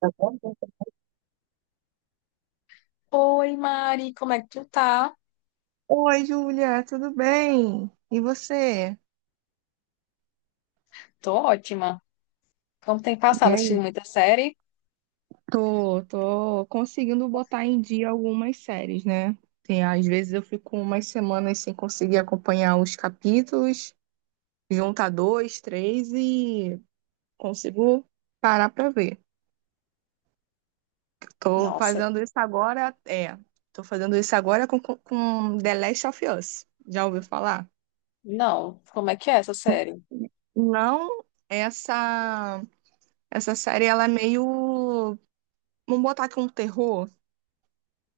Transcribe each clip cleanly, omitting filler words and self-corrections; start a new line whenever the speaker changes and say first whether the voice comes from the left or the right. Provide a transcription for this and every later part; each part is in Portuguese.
right: Tá bom?
left: Oi, Mari, como é que tu tá?
right: Oi, Júlia, tudo bem? E você?
left: Tô ótima. Como tem
right: E
left: passado?
right: aí?
left: Assistindo muita série?
right: Tô conseguindo botar em dia algumas séries, né? Tem, às vezes eu fico umas semanas sem conseguir acompanhar os capítulos, juntar dois, três e consigo parar pra ver. Tô
left: Nossa,
right: fazendo isso agora, é, Tô fazendo isso agora com The Last of Us. Já ouviu falar?
left: não. Como é que é essa série?
right: Não, essa série ela é meio. Vamos botar aqui um terror,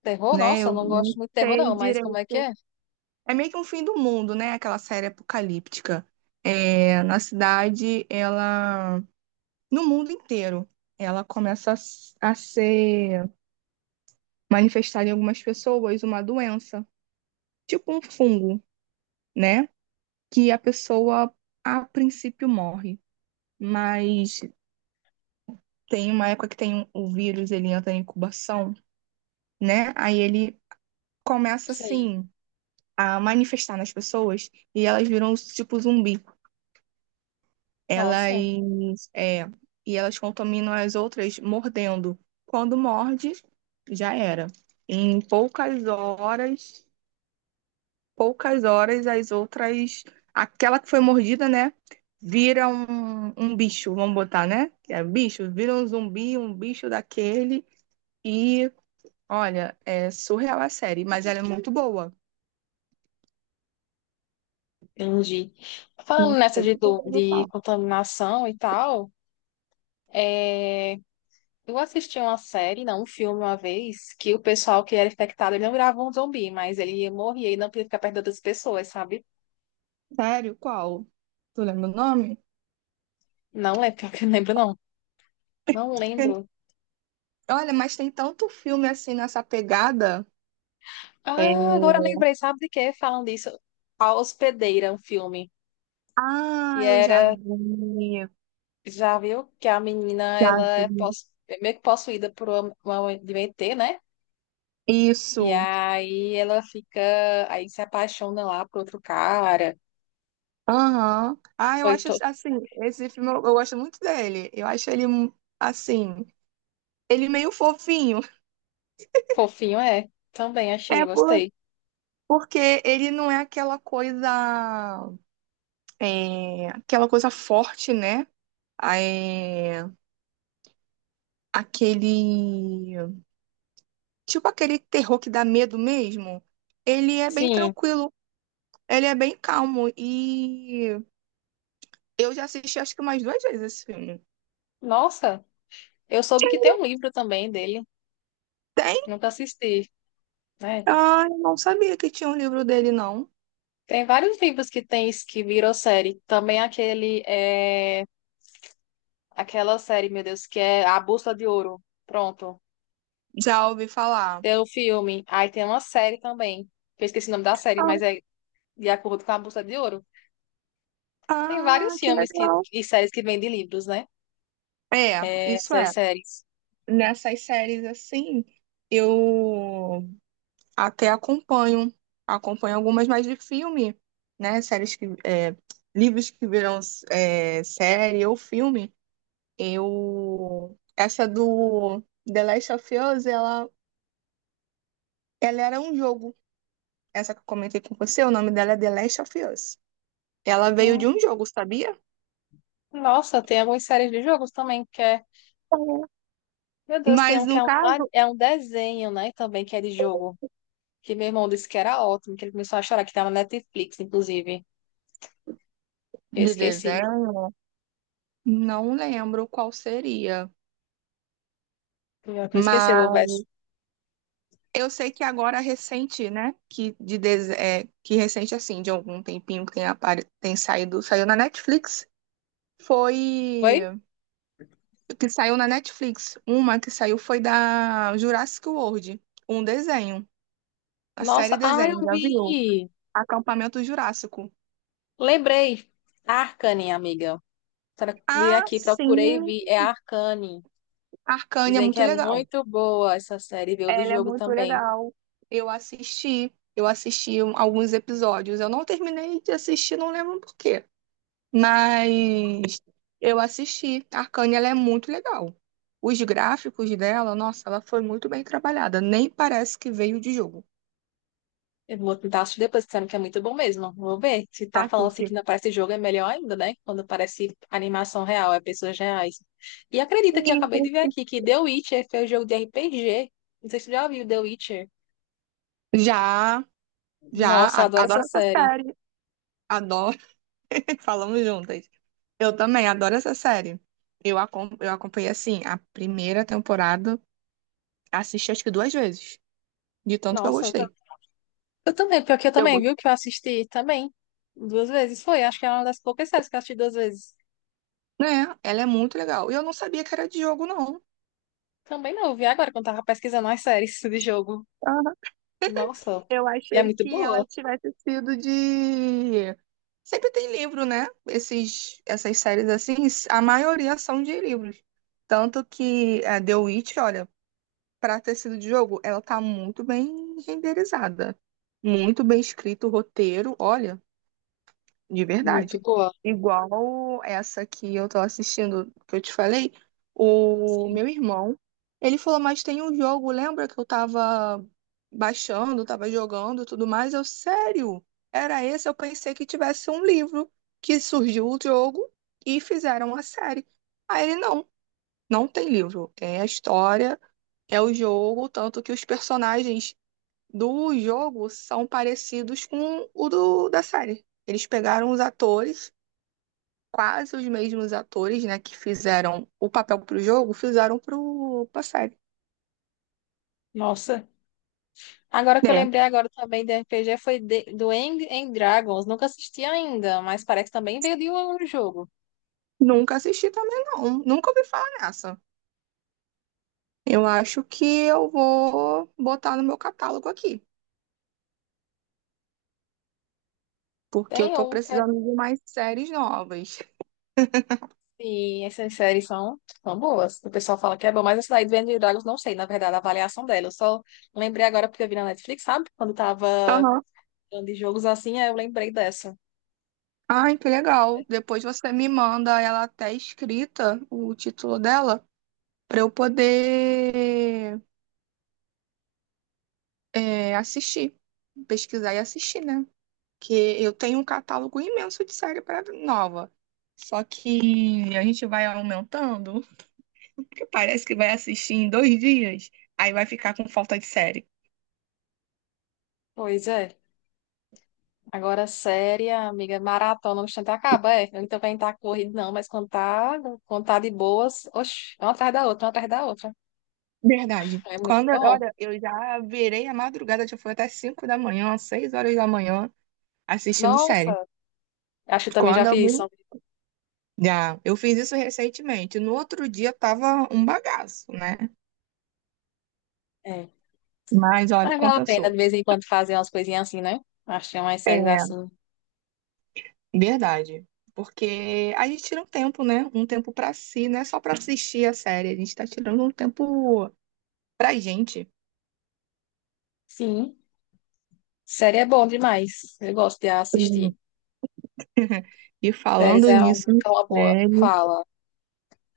left: Terror?
right: né?
left: Nossa, eu
right: Eu
left: não gosto
right: não
left: muito de terror,
right: sei
left: não, mas como é que
right: direito.
left: é?
right: É meio que um fim do mundo, né? Aquela série apocalíptica. É, na cidade, ela. No mundo inteiro, ela começa a ser manifestada em algumas pessoas uma doença, tipo um fungo, né? Que a pessoa, a princípio, morre. Mas tem uma época que tem o vírus, ele entra em incubação, né? Aí ele começa
left: Sei.
right: assim a manifestar nas pessoas e elas viram tipo zumbi.
left: Nossa,
right: Elas é, e elas contaminam as outras mordendo. Quando morde, já era. Em poucas horas, as outras, aquela que foi mordida, né, vira um bicho, vamos botar, né? É bicho, vira um zumbi, um bicho daquele e olha, é surreal a série, mas ela é muito boa.
left: entendi. Falando nessa de contaminação e tal, é, eu assisti uma série, não, um filme uma vez, que o pessoal que era infectado, ele não virava um zumbi, mas ele morria e não podia ficar perto das pessoas, sabe?
right: Sério, qual? Tu lembra o nome?
left: Não lembro, pior que eu não lembro, não. Não lembro.
right: Olha, mas tem tanto filme assim nessa pegada. É.
left: Ah, agora eu lembrei, sabe de quê? Falam disso. A Hospedeira, um filme
right: Ah,
left: que
right: eu já
left: era,
right: vi.
left: já viu? Que a menina, ela
right: Já
left: é
right: vi.
left: possu- é meio que possuída por uma de um ET, né? E
right: Isso.
left: aí ela fica, aí se apaixona lá por outro cara.
right: Aham. Ah, eu
left: Foi
right: acho
left: to...
right: assim, esse filme eu gosto muito dele. Eu acho ele assim, ele meio fofinho.
left: fofinho, é. Também achei,
right: É por-
left: gostei.
right: porque ele não é aquela coisa, aquela coisa forte, né? É, aquele, tipo aquele terror que dá medo mesmo. Ele é bem
left: Sim,
right: tranquilo. Ele é bem calmo e eu já assisti acho que umas duas vezes esse filme.
left: nossa, eu soube que tem um livro também dele,
right: Tem?
left: nunca assisti, né?
right: Ah, eu não sabia que tinha um livro dele, não.
left: Tem vários livros que tem isso que virou série. Também aquele é... Aquela série, meu Deus, que é A Bússola de Ouro. Pronto.
right: Já ouvi falar.
left: Tem o filme. Aí tem uma série também. Que eu esqueci o nome da série,
right: Ah,
left: mas é de acordo com A Bússola de Ouro. Tem vários
right: ah, que
left: filmes que,
right: legal.
left: e séries que vêm de livros, né?
right: É,
left: É,
right: isso
left: essas
right: é.
left: séries.
right: Nessas séries assim, eu até acompanho. Acompanho algumas mais de filme, né? Séries que. Livros que viram série ou filme. Eu. Essa do The Last of Us, ela era um jogo. Essa que eu comentei com você, o nome dela é The Last of Us. Ela veio de um
left: Hum.
right: jogo, sabia?
left: Nossa, tem algumas séries de jogos também que é. Meu Deus, tem
right: Mas
left: um que
right: no caso
left: é um desenho, né? Também que é de jogo. Que meu irmão disse que era ótimo, que ele começou a chorar, que tava na Netflix, inclusive. Eu
right: de
left: esqueci.
right: desenho, não lembro qual seria.
left: Eu esqueci, eu vou ver.
right: Mas eu sei que agora recente, né? Que recente, assim, de algum tempinho que tem, tem saído, saiu na Netflix.
left: Foi?
right: Foi. Que saiu na Netflix. Uma que saiu foi da Jurassic World. Um desenho. A
left: Nossa,
right: série
left: ah,
right: desenho,
left: eu
right: já viu?
left: vi!
right: Acampamento Jurássico.
left: Lembrei. Arcane, amiga. Tra- Vi
right: Ah,
left: aqui, procurei e
right: sim!
left: vi. É Arcane.
right: Arcane é
left: Dizem que
right: muito
left: é
right: legal.
left: muito boa essa série. Veio de
right: Ela é
left: jogo
right: muito
left: também.
right: legal. Eu assisti alguns episódios. Eu não terminei de assistir, não lembro por quê. Mas eu assisti. A Arcane, ela é muito legal. Os gráficos dela, nossa, ela foi muito bem trabalhada. Nem parece que veio de jogo.
left: Eu vou tentar assistir depois, disseram que é muito bom mesmo. Vou ver. Se tá falando assim que
right: Assiste.
left: não parece jogo, é melhor ainda, né? Quando parece animação real, é pessoas reais. E acredita que eu
right: E
left: acabei de ver aqui que The Witcher foi um jogo de RPG. Não sei se você já viu The Witcher.
right: Já, já,
left: Nossa, eu adoro essa
right: adoro essa
left: série.
right: série. Adoro, falamos juntas. Eu também adoro essa série. Eu acompanhei, assim, a primeira temporada. Assisti acho que duas vezes, de tanto que eu
left: Nossa,
right: gostei.
left: eu também, pior que eu
right: Eu,
left: também,
right: go-
left: viu? Que eu assisti também duas vezes. Foi, acho que é uma das poucas séries que eu assisti duas vezes.
right: Né? Ela é muito legal. E eu não sabia que era de jogo, não.
left: Também não, eu vi agora quando tava pesquisando as séries de jogo.
right: Aham.
left: Nossa,
right: Eu
left: e é
right: achei
left: muito
right: que
left: boa.
right: ela tivesse sido de. Sempre tem livro, né? Essas séries assim, a maioria são de livros. Tanto que a The Witch, olha, pra ter sido de jogo, ela tá muito bem renderizada. Muito bem escrito o roteiro. Olha. De
left: Muito
right: verdade.
left: boa.
right: Igual essa que eu tô assistindo, que eu te falei, o meu irmão, ele falou, mas tem um jogo, lembra que eu tava baixando, tava jogando e tudo mais? Eu, sério? Era esse? Eu pensei que tivesse um livro, que surgiu o jogo e fizeram a série. Aí ele, não, não tem livro. É a história, é o jogo, tanto que os personagens do jogo são parecidos com da série. Eles pegaram os atores quase os mesmos atores, né, que fizeram o papel pro jogo, fizeram pra série.
left: Nossa. Agora que eu
right: É.
left: lembrei agora também de RPG foi de- do End and Dragons. Nunca assisti ainda, mas parece que também veio de um jogo.
right: Nunca assisti também, não. Nunca ouvi falar nessa. Eu acho que eu vou botar no meu catálogo aqui, porque eu
left: Tem
right: tô
left: um que é
right: precisando de mais séries novas.
left: assim, essas séries são, são boas. O pessoal fala que é bom, mas essa daí do End and Dragons não sei, na verdade, a avaliação dela. Eu só lembrei agora porque eu vi na Netflix, sabe? Quando tava
right: Aham.
left: de jogos assim, é, eu lembrei dessa.
right: Ai, que legal. Depois você me manda ela até escrita, o título dela, pra eu poder assistir, pesquisar e assistir, né? Que eu tenho um catálogo imenso de série para nova. Só que a gente vai aumentando, porque parece que vai assistir em 2 dias, aí vai ficar com falta de série.
left: Pois é. Agora, séria, amiga, é maratona, no instante acaba, é. Ele também tá corrido, não, mas quando tá de boas, oxi, uma atrás da outra, uma atrás da outra.
right: Verdade.
left: É muito
right: Quando,
left: bom.
right: olha, eu já virei a madrugada, já foi até 5 da manhã, 6 horas da manhã, assistindo
left: Nossa,
right: série.
left: acho que eu também já
right: Quando eu
left: fiz
right: me-
left: isso.
right: Já, eu fiz isso recentemente. No outro dia tava um bagaço, né?
left: É.
right: Mas olha,
left: Mas vale a pena de
right: compensou.
left: vez em quando fazer umas coisinhas assim, né? Acho que é umas séries
right: É,
left: assim.
right: verdade. Porque a gente tira um tempo, né? Um tempo pra si, não é só pra assistir a série, a gente tá tirando um tempo pra gente.
left: Sim, série é bom demais. Eu gosto de
right: Sim.
left: assistir.
right: E
left: Séries
right: falando nisso, em
left: é uma boa.
right: série,
left: Fala.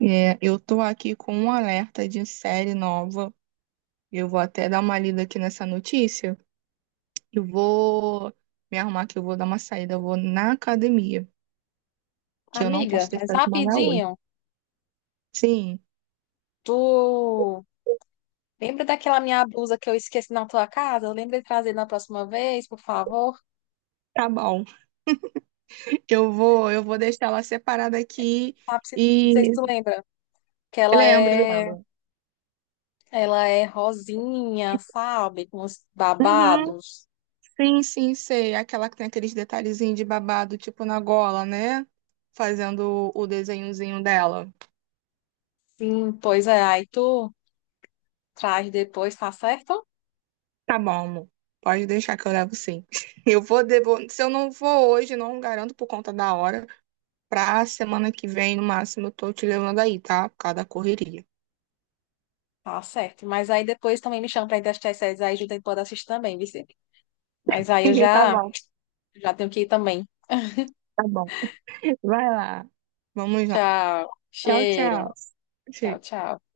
right: eu tô aqui com um alerta de série nova. Eu vou até dar uma lida aqui nessa notícia. Eu vou me arrumar que eu vou dar uma saída, eu vou na academia, que eu não
left: Amiga,
right: posso
left: mas
right: deixar de malhar hoje.
left: rapidinho,
right: Sim,
left: tu lembra daquela minha blusa que eu esqueci na tua casa? Lembra de trazer na próxima vez, por favor?
right: tá bom. Eu vou deixar ela separada aqui
left: Sabe, se- não
right: e
left: sei se tu lembra. Que
right: lembro, lembro.
left: ela é rosinha, sabe? Com os
right: Uhum.
left: babados.
right: Sim, sim, sei. Aquela que tem aqueles detalhezinhos de babado, tipo na gola, né? Fazendo o desenhozinho dela.
left: Sim, pois é. Aí tu traz depois, tá certo?
right: Tá bom, amor. Pode deixar que eu levo sim. Eu vou Devo. Se eu não vou hoje, não garanto por conta da hora. Pra semana que vem, no máximo, eu tô te levando aí, tá? Por causa da correria.
left: Tá certo. Mas aí depois também me chama pra ir testar essas aí, junto pode assistir também, Vicente. Mas aí eu
right: Tá
left: já,
right: bom,
left: já tenho que ir também.
right: tá bom. Vai lá. Vamos lá.
left: Tchau.
right: Tchau,
left: Cheiro.
right: tchau.
left: Tchau,
right: Tchau.
left: tchau.